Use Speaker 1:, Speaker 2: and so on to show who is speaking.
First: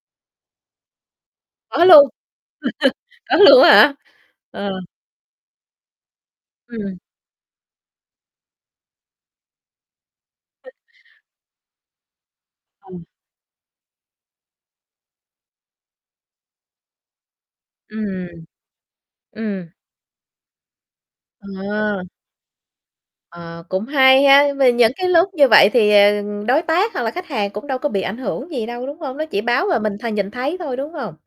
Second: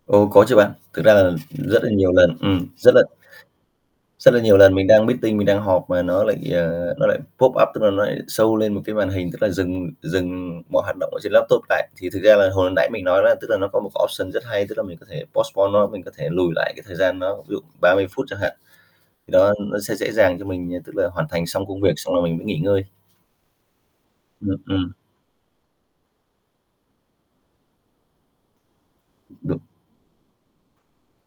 Speaker 1: Ồ, có chứ bạn. Thực ra là rất
Speaker 2: Có
Speaker 1: là
Speaker 2: luôn?
Speaker 1: nhiều lần ừm, rất là
Speaker 2: Có luôn á hả?
Speaker 1: rất là nhiều
Speaker 2: Ờ.
Speaker 1: lần mình đang meeting, mình đang họp mà nó lại, ờ,
Speaker 2: Ừm.
Speaker 1: nó lại pop up, tức là nó lại show lên một cái màn hình, tức là dừng dừng
Speaker 2: [unintelligible]
Speaker 1: mọi hoạt động ở trên laptop lại. Thì thực ra là hồi nãy
Speaker 2: Ờ.
Speaker 1: mình nói đó, tức là nó có một cái option rất hay, tức là mình có thể postpone nó, mình có thể lùi lại cái thời gian nó ví dụ 30 phút
Speaker 2: Ừm.
Speaker 1: chẳng hạn, thì đó,
Speaker 2: Ừm.
Speaker 1: nó sẽ dễ dàng cho mình, ờ, tức là hoàn thành xong công việc
Speaker 2: Ờ.
Speaker 1: xong rồi mình mới nghỉ ngơi.
Speaker 2: Ờ, cũng hay ha.
Speaker 1: Ừm,
Speaker 2: Vì những
Speaker 1: ừm.
Speaker 2: cái lúc như vậy thì, ờ, đối tác hoặc là khách hàng cũng đâu có bị ảnh hưởng gì đâu, đúng hông? Nó chỉ
Speaker 1: [unintelligible] Được.
Speaker 2: báo và mình th nhìn thấy thôi, đúng hông?